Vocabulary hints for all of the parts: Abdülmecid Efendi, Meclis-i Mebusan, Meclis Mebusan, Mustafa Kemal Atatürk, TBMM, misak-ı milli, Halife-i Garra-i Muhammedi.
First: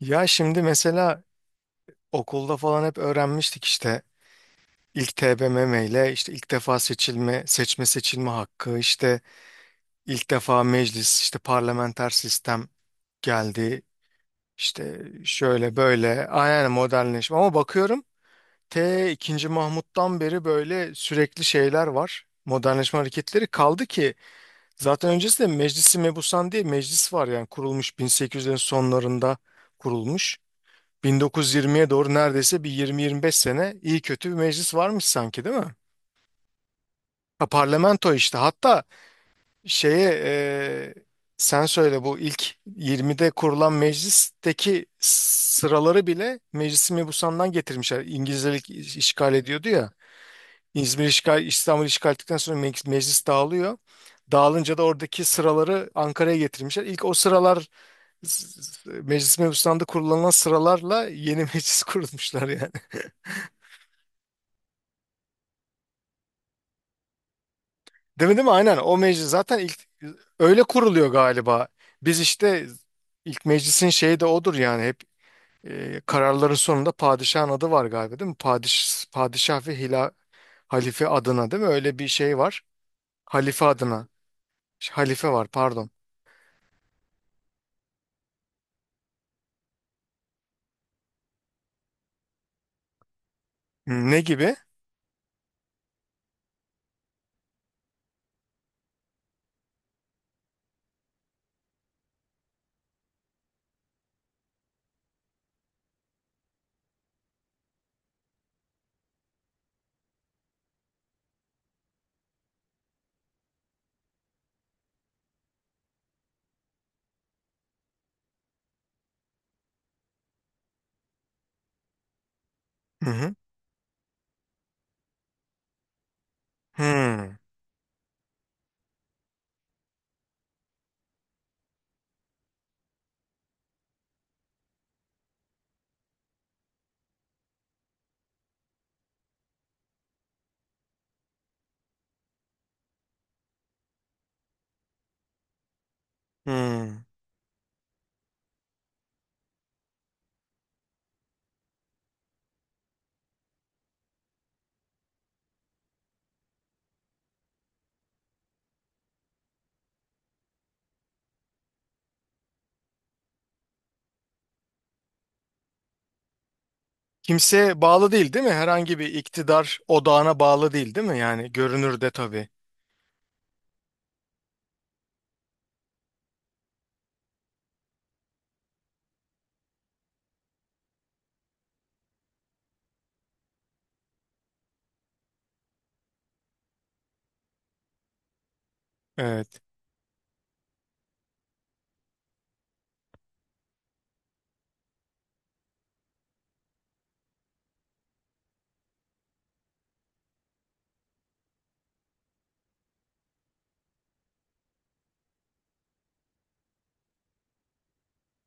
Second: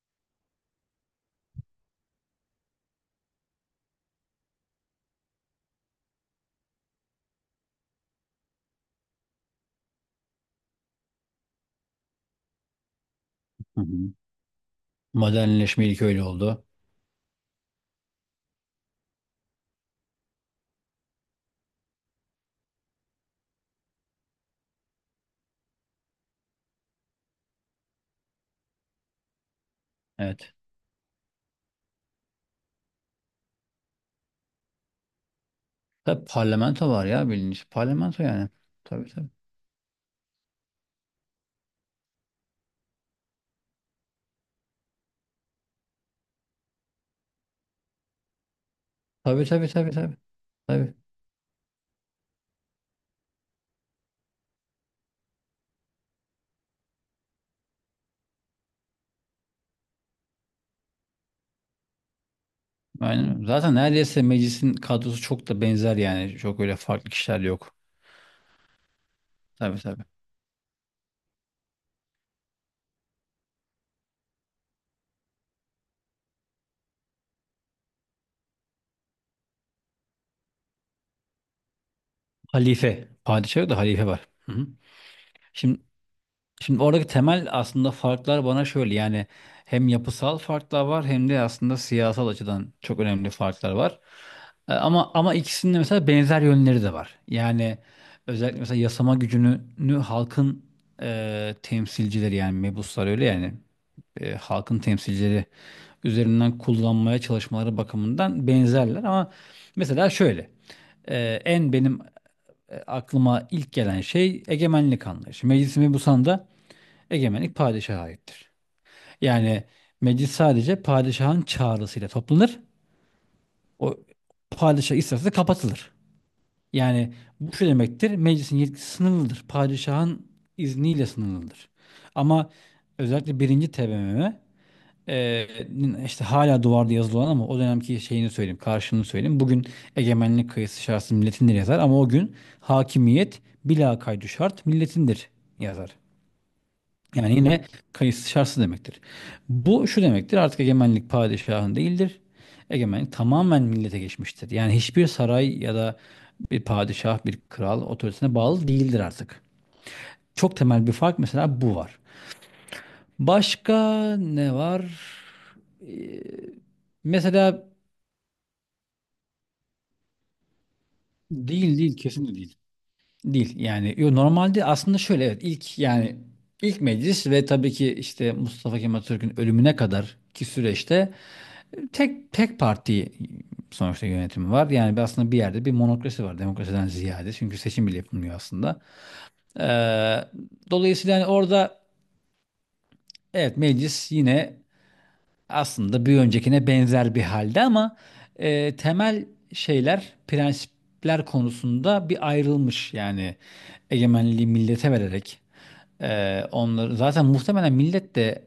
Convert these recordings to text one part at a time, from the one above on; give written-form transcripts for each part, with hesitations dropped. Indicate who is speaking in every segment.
Speaker 1: Ya şimdi mesela okulda falan hep öğrenmiştik işte ilk TBMM ile işte ilk defa seçme seçilme hakkı, işte ilk defa meclis, işte parlamenter sistem
Speaker 2: Hı
Speaker 1: geldi.
Speaker 2: hı.
Speaker 1: İşte şöyle
Speaker 2: Modernleşme ilk öyle
Speaker 1: böyle
Speaker 2: oldu.
Speaker 1: aynen modernleşme ama bakıyorum ikinci Mahmut'tan beri böyle sürekli şeyler var. Modernleşme hareketleri kaldı ki zaten öncesinde Meclisi Mebusan diye meclis var yani kurulmuş 1800'lerin sonlarında kurulmuş.
Speaker 2: Evet.
Speaker 1: 1920'ye doğru neredeyse bir 20-25 sene iyi kötü bir meclis varmış sanki değil mi?
Speaker 2: Tabii parlamento var ya
Speaker 1: Ha,
Speaker 2: bilinç.
Speaker 1: parlamento
Speaker 2: Parlamento
Speaker 1: işte.
Speaker 2: yani.
Speaker 1: Hatta
Speaker 2: Tabii tabii.
Speaker 1: şeye e, sen söyle bu ilk 20'de kurulan meclisteki sıraları bile Meclis-i Mebusan'dan getirmişler. İngilizler ilk işgal
Speaker 2: Tabii tabii
Speaker 1: ediyordu
Speaker 2: tabii
Speaker 1: ya.
Speaker 2: tabii. Tabii.
Speaker 1: İzmir işgal, İstanbul işgal ettikten sonra meclis, meclis dağılıyor. Dağılınca da oradaki sıraları Ankara'ya getirmişler. İlk o sıralar Meclis-i Mebusan'da kullanılan sıralarla yeni meclis kurulmuşlar yani.
Speaker 2: Aynen. Zaten neredeyse meclisin kadrosu çok da benzer yani. Çok öyle farklı kişiler yok.
Speaker 1: Değil mi, değil mi? Aynen. O meclis zaten
Speaker 2: Tabii
Speaker 1: ilk
Speaker 2: tabii.
Speaker 1: öyle kuruluyor galiba. Biz işte ilk meclisin şeyi de odur yani hep kararların sonunda padişahın adı var galiba değil mi? Padişah ve halife adına değil mi? Öyle bir şey var.
Speaker 2: Halife. Padişah
Speaker 1: Halife
Speaker 2: yok da halife
Speaker 1: adına.
Speaker 2: var. Hı hı.
Speaker 1: Halife var
Speaker 2: Şimdi
Speaker 1: pardon.
Speaker 2: Şimdi oradaki temel aslında farklar bana şöyle yani hem yapısal farklar var hem de aslında siyasal açıdan çok önemli farklar var.
Speaker 1: Hmm, ne gibi?
Speaker 2: Ama ikisinin de mesela benzer yönleri de var. Yani özellikle mesela yasama gücünü halkın temsilcileri yani mebuslar öyle yani halkın temsilcileri üzerinden kullanmaya çalışmaları bakımından benzerler ama mesela şöyle e, en benim aklıma ilk gelen şey egemenlik anlayışı. Meclis Mebusan'da egemenlik padişaha aittir. Yani meclis sadece padişahın çağrısıyla toplanır.
Speaker 1: Hı hı.
Speaker 2: O padişah isterse kapatılır. Yani
Speaker 1: Hmm.
Speaker 2: bu şu demektir. Meclisin yetkisi sınırlıdır. Padişahın izniyle sınırlıdır. Ama özellikle birinci TBMM e, işte hala duvarda yazılı olan ama o dönemki şeyini söyleyeyim, karşılığını söyleyeyim. Bugün egemenlik kayısı şartsız milletindir yazar ama o gün hakimiyet bila kaydı şart milletindir yazar.
Speaker 1: Hmm.
Speaker 2: Yani yine kayıtsız şartsız demektir. Bu şu demektir artık egemenlik padişahın değildir. Egemenlik tamamen millete geçmiştir. Yani hiçbir saray ya da bir padişah, bir kral otoritesine bağlı değildir artık. Çok temel bir fark mesela bu var. Başka ne var? Ee, mesela
Speaker 1: Kimseye bağlı değil değil mi? Herhangi bir iktidar odağına bağlı değil değil mi? Yani
Speaker 2: değil değil
Speaker 1: görünürde
Speaker 2: kesinlikle
Speaker 1: tabii.
Speaker 2: değil. Değil yani yo, normalde aslında şöyle evet ilk yani ilk meclis ve tabii ki işte Mustafa Kemal Atatürk'ün ölümüne kadar ki süreçte Tek parti sonuçta yönetimi var. Yani aslında bir yerde bir monokrasi var demokrasiden ziyade. Çünkü seçim bile yapılmıyor aslında.
Speaker 1: Evet.
Speaker 2: Ee, dolayısıyla hani orada evet meclis yine aslında bir öncekine benzer bir halde ama temel şeyler, prensipler konusunda bir ayrılmış. Yani egemenliği millete vererek onları zaten muhtemelen millet de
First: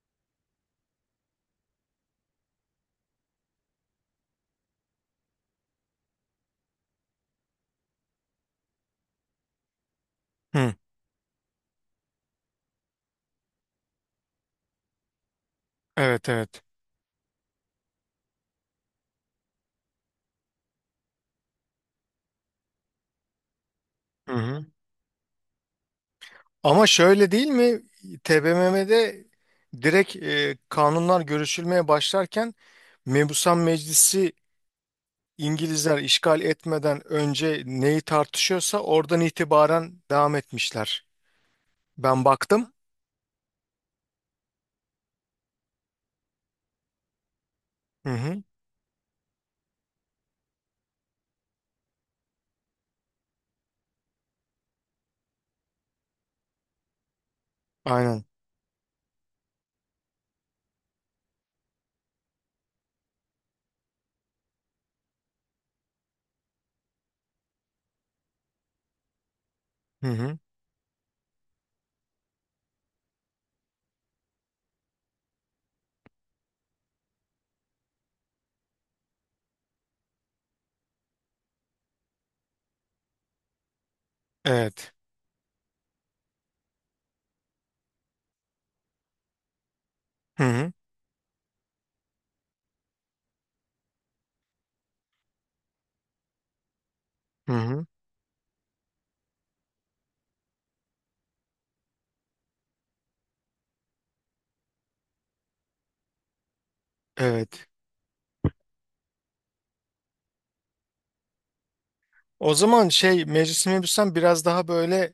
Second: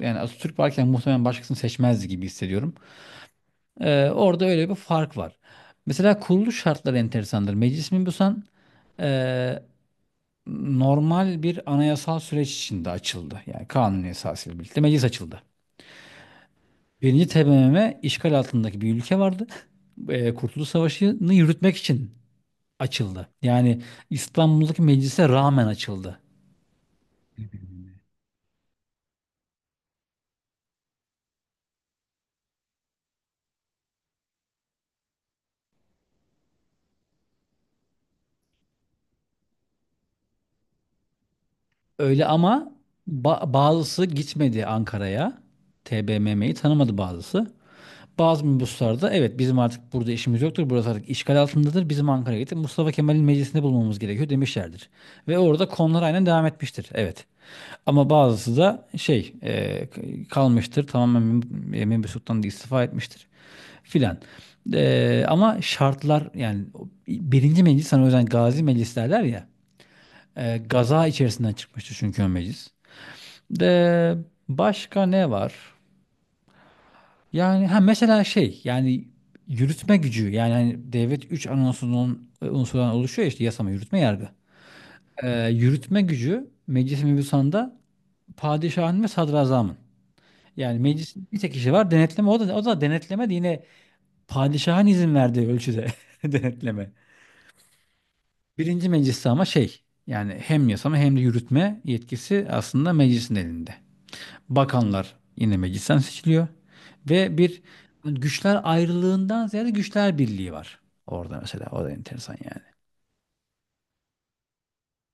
Speaker 2: yani Atatürk varken muhtemelen başkasını seçmezdi gibi hissediyorum. Orada öyle bir fark var. Mesela kuruluş şartları enteresandır. Meclis Mebusan e,
Speaker 1: Hı.
Speaker 2: normal bir anayasal süreç içinde açıldı. Yani kanun esasıyla birlikte meclis açıldı.
Speaker 1: Evet evet.
Speaker 2: Birinci TBMM işgal altındaki bir ülke vardı. Kurtuluş Savaşı'nı yürütmek için açıldı. Yani
Speaker 1: Hı hı.
Speaker 2: İstanbul'daki meclise rağmen açıldı.
Speaker 1: Ama şöyle değil mi? TBMM'de direkt kanunlar görüşülmeye başlarken Mebusan Meclisi İngilizler işgal etmeden önce neyi tartışıyorsa oradan itibaren devam etmişler. Ben
Speaker 2: Öyle ama
Speaker 1: baktım.
Speaker 2: bazısı gitmedi Ankara'ya. TBMM'yi tanımadı bazısı.
Speaker 1: Hı hı.
Speaker 2: Bazı minibüslerde evet bizim artık burada işimiz yoktur. Burası artık işgal altındadır. Bizim Ankara'ya gidip Mustafa Kemal'in meclisinde bulmamız gerekiyor demişlerdir. Ve orada konular aynen devam etmiştir. Evet. Ama
Speaker 1: Aynen.
Speaker 2: bazısı da şey kalmıştır. Tamamen Membi Sultan istifa etmiştir. Filan. Ama şartlar yani o birinci meclis hani o yüzden gazi meclis derler ya.
Speaker 1: Hı hı.
Speaker 2: Gaza içerisinden çıkmıştı çünkü o meclis. De başka ne var? Yani ha mesela şey yani yürütme gücü yani hani devlet 3 anonsunun unsurdan oluşuyor ya işte yasama, yürütme, yargı.
Speaker 1: Evet.
Speaker 2: Yürütme gücü meclis mebusanda padişahın ve sadrazamın.
Speaker 1: Hı hı.
Speaker 2: Yani meclisin bir tek kişi var denetleme o da denetleme de yine padişahın izin verdiği ölçüde denetleme.
Speaker 1: Hı hı.
Speaker 2: Birinci mecliste ama şey yani hem yasama hem de yürütme yetkisi aslında meclisin elinde. Bakanlar yine meclisten seçiliyor. Ve bir
Speaker 1: Evet.
Speaker 2: güçler ayrılığından ziyade güçler birliği var. Orada mesela o da enteresan
Speaker 1: O
Speaker 2: yani.
Speaker 1: zaman şey Meclis-i Mebusan biraz daha böyle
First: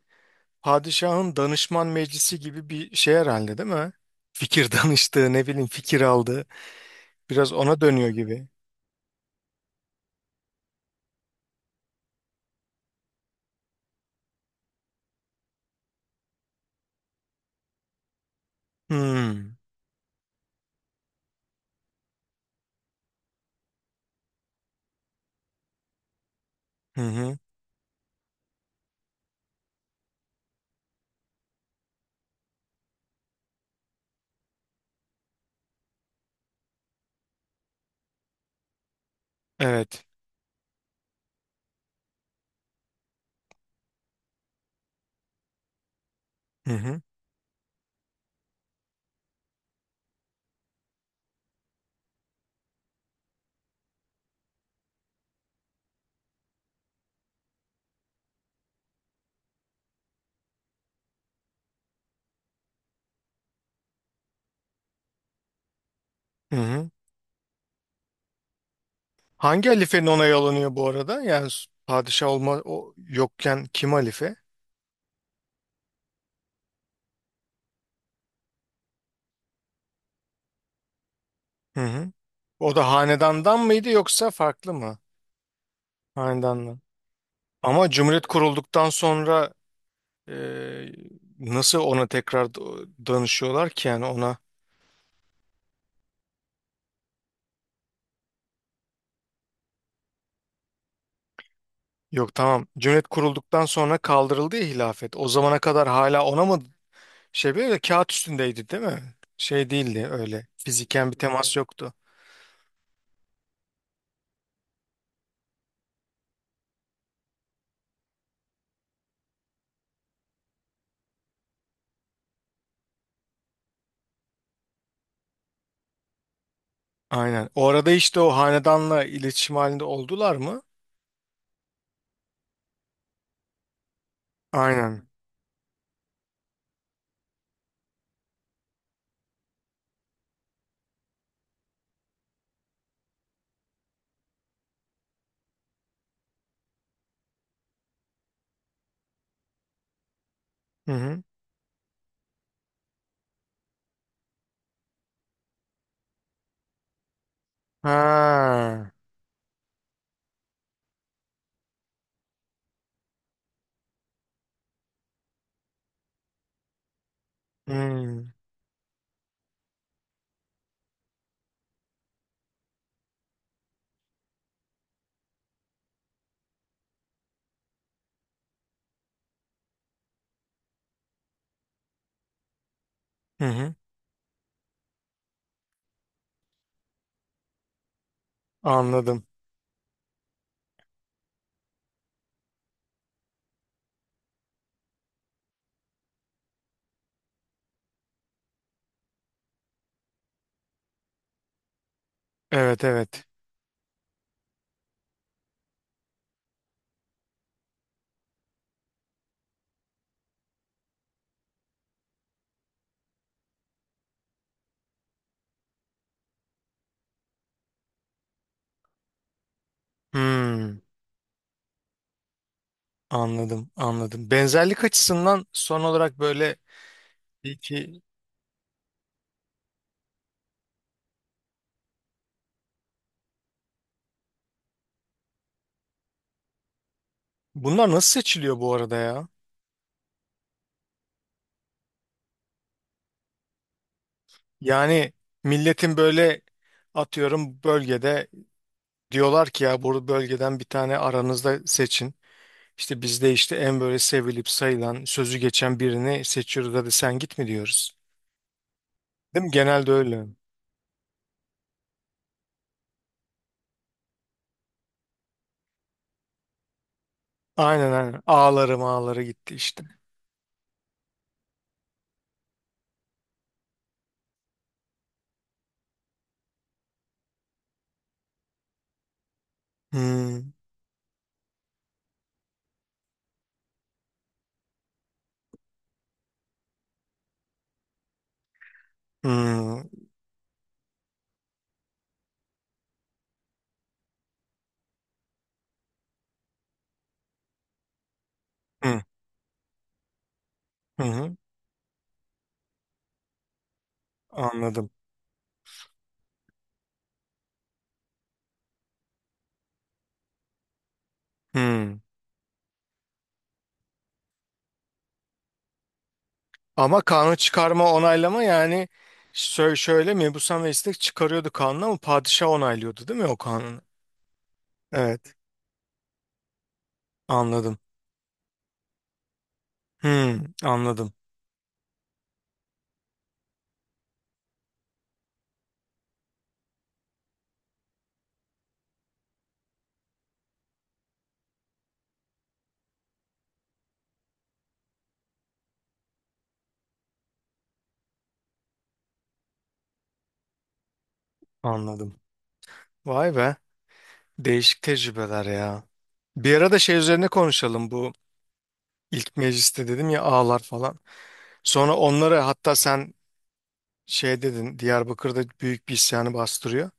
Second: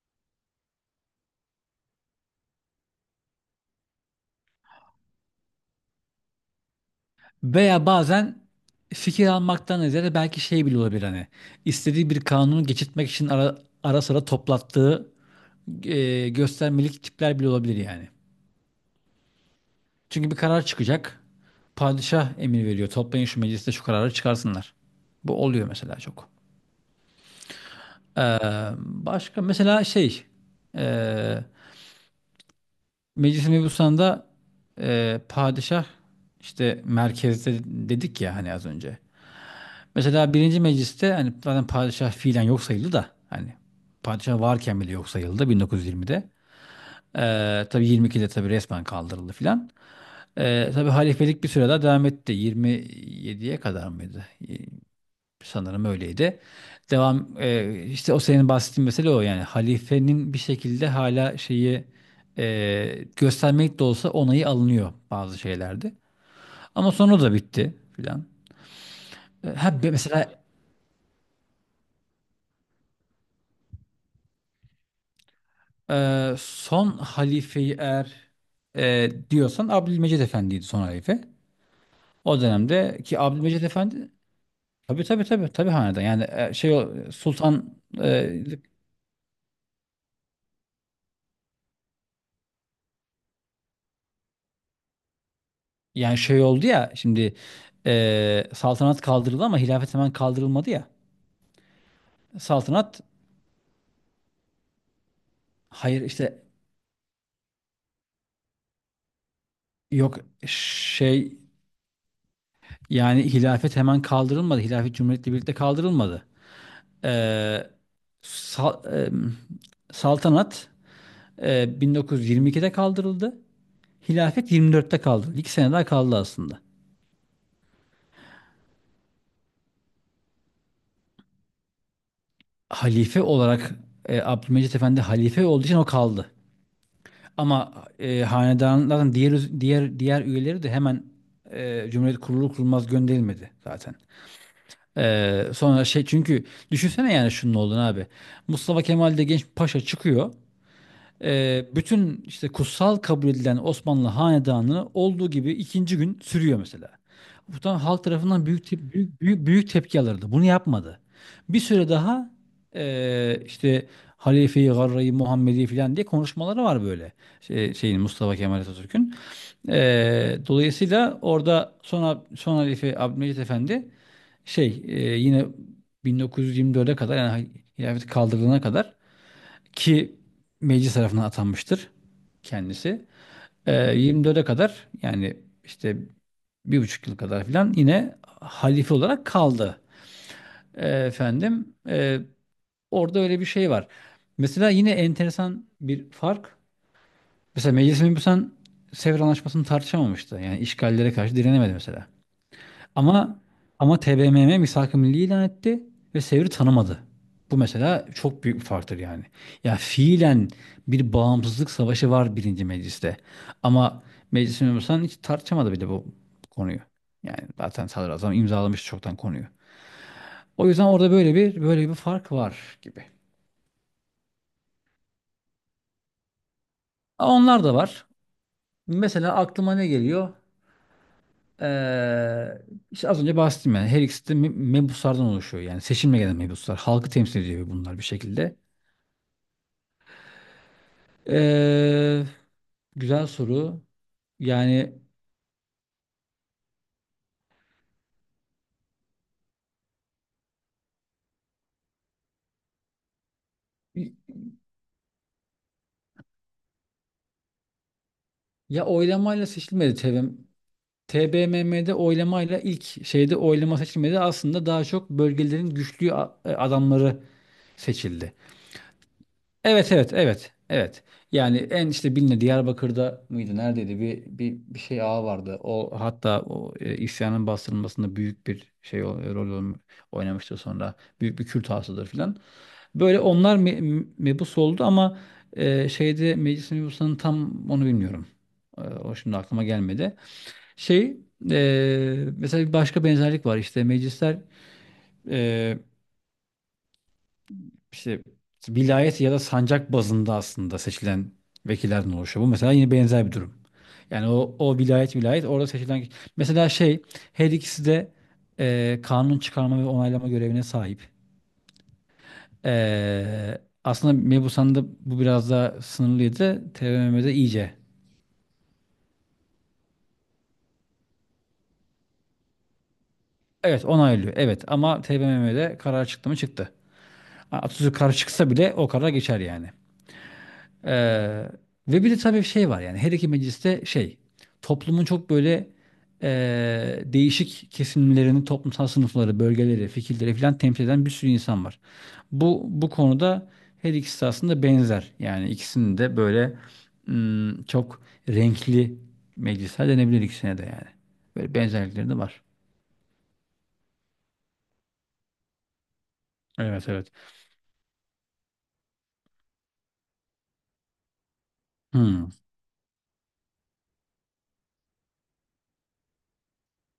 Speaker 1: padişahın danışman meclisi gibi bir şey herhalde değil mi? Fikir danıştığı ne bileyim fikir aldığı biraz ona
Speaker 2: Veya
Speaker 1: dönüyor
Speaker 2: bazen
Speaker 1: gibi.
Speaker 2: fikir almaktan ziyade belki şey bile olabilir hani istediği bir kanunu geçirtmek için ara sıra toplattığı göstermelik tipler bile olabilir yani.
Speaker 1: Hmm.
Speaker 2: Çünkü bir karar çıkacak. Padişah emir veriyor. Toplayın şu mecliste şu kararı çıkarsınlar. Bu oluyor mesela çok.
Speaker 1: Hı hı.
Speaker 2: Ee, başka mesela şey ee, Meclis-i Mebusan'da padişah işte merkezde dedik ya hani az önce.
Speaker 1: Evet.
Speaker 2: Mesela birinci mecliste hani zaten padişah fiilen yok sayıldı da hani padişah varken bile yok sayıldı 1920'de. E,
Speaker 1: Hı hı.
Speaker 2: tabii 22'de tabii resmen kaldırıldı filan. Tabii halifelik bir süre daha devam etti. 27'ye kadar mıydı? Sanırım öyleydi. Devam işte o senin bahsettiğin mesele o yani halifenin bir şekilde hala şeyi göstermek de olsa onayı alınıyor bazı şeylerde.
Speaker 1: Hı hı.
Speaker 2: Ama sonra da bitti filan.
Speaker 1: Hangi halifenin
Speaker 2: Mesela
Speaker 1: ona alınıyor bu arada? Yani padişah olma o yokken kim halife?
Speaker 2: son halifeyi eğer diyorsan Abdülmecid Efendi'ydi son halife.
Speaker 1: Hı hı.
Speaker 2: O
Speaker 1: O da
Speaker 2: dönemde ki
Speaker 1: hanedandan
Speaker 2: Abdülmecid
Speaker 1: mıydı
Speaker 2: Efendi
Speaker 1: yoksa farklı mı?
Speaker 2: tabii tabii tabii tabii hanedan yani şey
Speaker 1: Hanedandan.
Speaker 2: o, Sultan
Speaker 1: Ama Cumhuriyet
Speaker 2: e,
Speaker 1: kurulduktan sonra e, nasıl ona tekrar danışıyorlar ki yani ona?
Speaker 2: yani şey oldu ya şimdi saltanat kaldırıldı ama hilafet hemen kaldırılmadı ya.
Speaker 1: Yok tamam.
Speaker 2: Saltanat
Speaker 1: Cumhuriyet kurulduktan sonra kaldırıldı ya hilafet. O zamana kadar
Speaker 2: hayır
Speaker 1: hala
Speaker 2: işte
Speaker 1: ona mı şey böyle kağıt üstündeydi değil mi? Şey değildi
Speaker 2: yok
Speaker 1: öyle. Fiziken bir
Speaker 2: şey
Speaker 1: temas yoktu.
Speaker 2: yani hilafet hemen kaldırılmadı. Hilafet cumhuriyetle birlikte kaldırılmadı. Eee, sal- em, saltanat 1922'de kaldırıldı. Hilafet 24'te kaldırıldı. 2 sene daha kaldı aslında.
Speaker 1: Aynen. O arada işte o hanedanla iletişim halinde oldular mı?
Speaker 2: Halife olarak Abdülmecit Efendi
Speaker 1: Aynen.
Speaker 2: halife olduğu için o kaldı. Ama hanedanların diğer üyeleri de hemen Cumhuriyet kurulur kurulmaz gönderilmedi zaten. Sonra şey çünkü düşünsene yani şunun olduğunu abi. Mustafa Kemal de genç bir paşa çıkıyor
Speaker 1: Hı hı.
Speaker 2: bütün işte kutsal kabul edilen Osmanlı hanedanı olduğu gibi ikinci gün sürüyor mesela. Bu tam halk tarafından
Speaker 1: Ha.
Speaker 2: büyük, büyük, büyük tepki alırdı. Bunu yapmadı. Bir süre daha işte Halife-i Garra-i Muhammedi falan diye konuşmaları var böyle. Şey, şeyin
Speaker 1: Hmm.
Speaker 2: Mustafa Kemal Atatürk'ün. Dolayısıyla orada sonra son Halife Abdülmecit Efendi şey yine 1924'e kadar yani hilafet kaldırılana kadar ki meclis tarafından atanmıştır kendisi.
Speaker 1: Hı hı.
Speaker 2: 24'e kadar yani işte 1,5 yıl kadar filan yine halife
Speaker 1: Anladım.
Speaker 2: olarak kaldı. Efendim orada öyle bir şey var. Mesela yine enteresan bir fark. Mesela Meclis-i Mebusan Sevr Anlaşması'nı tartışamamıştı. Yani işgallere karşı direnemedi mesela.
Speaker 1: Evet evet.
Speaker 2: Ama ama TBMM misak-ı milli ilan etti ve Sevr'i tanımadı. Bu mesela çok büyük bir farktır yani. Ya fiilen bir bağımsızlık savaşı var birinci mecliste. Ama meclis memursan hiç tartışamadı bile bu konuyu. Yani zaten sadrazam imzalamış çoktan konuyu. O
Speaker 1: Hmm.
Speaker 2: yüzden orada böyle bir fark var gibi.
Speaker 1: Anladım anladım. Benzerlik açısından son olarak böyle
Speaker 2: Ama onlar da
Speaker 1: peki
Speaker 2: var. Mesela aklıma ne geliyor? Ee, işte az önce bahsettim yani. Her ikisi de mebuslardan oluşuyor. Yani seçimle gelen mebuslar. Halkı temsil ediyor
Speaker 1: bunlar
Speaker 2: bunlar bir
Speaker 1: nasıl
Speaker 2: şekilde.
Speaker 1: seçiliyor bu arada ya?
Speaker 2: Ee, güzel soru. Yani
Speaker 1: Yani milletin böyle atıyorum bölgede diyorlar ki ya bu bölgeden bir tane aranızda seçin. İşte bizde işte en böyle sevilip sayılan sözü geçen birini seçiyoruz hadi sen git mi diyoruz.
Speaker 2: ya
Speaker 1: Değil
Speaker 2: oylamayla
Speaker 1: mi? Genelde
Speaker 2: seçilmedi
Speaker 1: öyle.
Speaker 2: TBMM. TBMM'de oylamayla ilk şeyde oylama seçilmedi. Aslında daha çok bölgelerin güçlü adamları
Speaker 1: Aynen aynen.
Speaker 2: seçildi.
Speaker 1: Ağları mağları gitti işte.
Speaker 2: Evet evet evet evet. Yani en işte bilinen Diyarbakır'da mıydı neredeydi bir şey ağa vardı. O hatta o isyanın bastırılmasında büyük bir şey rol
Speaker 1: Hmm.
Speaker 2: oynamıştı sonra. Büyük bir Kürt ağasıdır filan. Böyle onlar mebus oldu ama şeyde meclis mebusunun tam onu bilmiyorum. O şimdi aklıma
Speaker 1: Hmm.
Speaker 2: gelmedi. Şey mesela bir başka benzerlik var işte meclisler e, işte
Speaker 1: Hmm.
Speaker 2: vilayet ya da sancak bazında aslında
Speaker 1: Hı
Speaker 2: seçilen
Speaker 1: hı.
Speaker 2: vekillerden oluşuyor. Bu mesela yine benzer bir durum. Yani o, o
Speaker 1: Anladım.
Speaker 2: vilayet vilayet orada seçilen mesela şey her ikisi de kanun çıkarma ve onaylama görevine sahip.
Speaker 1: Hmm.
Speaker 2: E, aslında Mebusan'da bu biraz daha sınırlıydı.
Speaker 1: Ama
Speaker 2: TBMM'de
Speaker 1: kanun
Speaker 2: iyice.
Speaker 1: çıkarma onaylama yani şöyle mebusan ve istek çıkarıyordu kanunu ama padişah onaylıyordu değil mi o kanunu?
Speaker 2: Evet onaylıyor. Evet ama
Speaker 1: Evet.
Speaker 2: TBMM'de karar çıktı mı çıktı.
Speaker 1: Anladım.
Speaker 2: Atatürk karar çıksa bile o karar geçer yani.
Speaker 1: Hmm,
Speaker 2: Ee,
Speaker 1: anladım.
Speaker 2: ve bir de tabii şey var yani her iki mecliste şey toplumun çok böyle değişik kesimlerini, toplumsal sınıfları, bölgeleri, fikirleri falan temsil eden bir sürü insan var. Bu konuda her ikisi aslında benzer. Yani ikisinin de böyle çok renkli meclisler denebilir ikisine de yani. Böyle benzerlikleri de
Speaker 1: Anladım.
Speaker 2: var.
Speaker 1: Vay be. Değişik tecrübeler ya. Bir ara da
Speaker 2: Evet
Speaker 1: şey
Speaker 2: evet.
Speaker 1: üzerine konuşalım bu ilk mecliste dedim ya ağlar falan. Sonra
Speaker 2: Hmm.
Speaker 1: onları hatta sen şey dedin Diyarbakır'da büyük bir isyanı bastırıyor.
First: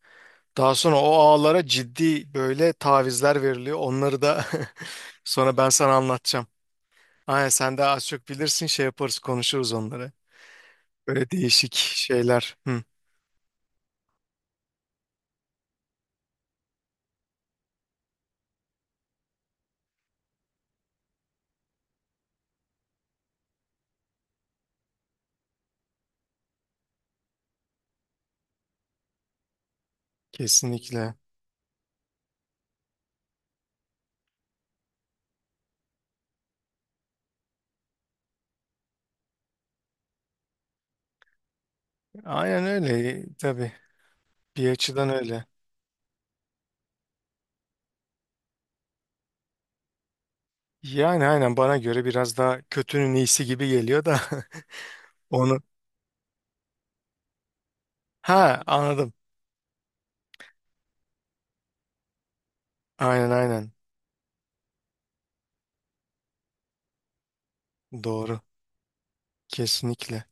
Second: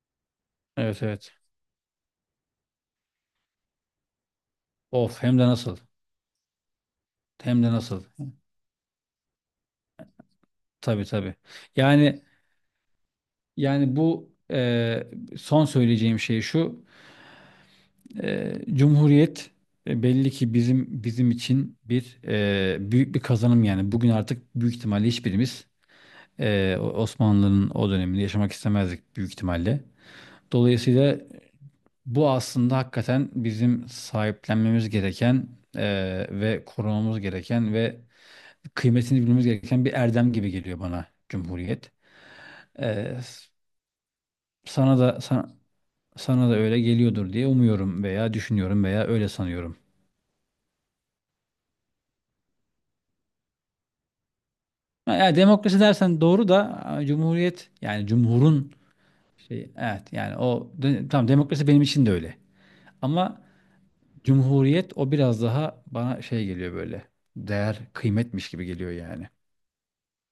Speaker 1: Daha sonra
Speaker 2: Evet
Speaker 1: o
Speaker 2: evet.
Speaker 1: ağalara ciddi böyle tavizler veriliyor. Onları da
Speaker 2: Of hem de
Speaker 1: sonra ben
Speaker 2: nasıl.
Speaker 1: sana anlatacağım. Aynen
Speaker 2: Hem de
Speaker 1: sen de
Speaker 2: nasıl.
Speaker 1: az çok bilirsin şey yaparız konuşuruz onları.
Speaker 2: Tabii
Speaker 1: Böyle
Speaker 2: tabii.
Speaker 1: değişik
Speaker 2: Yani
Speaker 1: şeyler. Hı,
Speaker 2: Yani bu son söyleyeceğim şey şu. Cumhuriyet belli ki bizim için bir büyük bir kazanım yani. Bugün artık büyük ihtimalle hiçbirimiz Osmanlı'nın o dönemini yaşamak istemezdik büyük ihtimalle.
Speaker 1: kesinlikle.
Speaker 2: Dolayısıyla bu aslında hakikaten bizim sahiplenmemiz gereken ve korumamız gereken ve kıymetini bilmemiz gereken bir erdem gibi geliyor bana Cumhuriyet.
Speaker 1: Aynen
Speaker 2: E,
Speaker 1: öyle tabii bir
Speaker 2: sana
Speaker 1: açıdan
Speaker 2: da
Speaker 1: öyle.
Speaker 2: sana, Sana da öyle geliyordur diye umuyorum veya düşünüyorum veya öyle sanıyorum.
Speaker 1: Yani aynen bana göre biraz daha kötünün iyisi gibi geliyor da
Speaker 2: Ha, yani
Speaker 1: onu.
Speaker 2: demokrasi dersen doğru da cumhuriyet yani
Speaker 1: Ha
Speaker 2: cumhurun
Speaker 1: anladım.
Speaker 2: şey evet yani tamam demokrasi benim için de öyle.
Speaker 1: Aynen
Speaker 2: Ama
Speaker 1: aynen
Speaker 2: cumhuriyet o biraz daha bana şey geliyor böyle değer
Speaker 1: doğru
Speaker 2: kıymetmiş gibi geliyor yani.
Speaker 1: kesinlikle.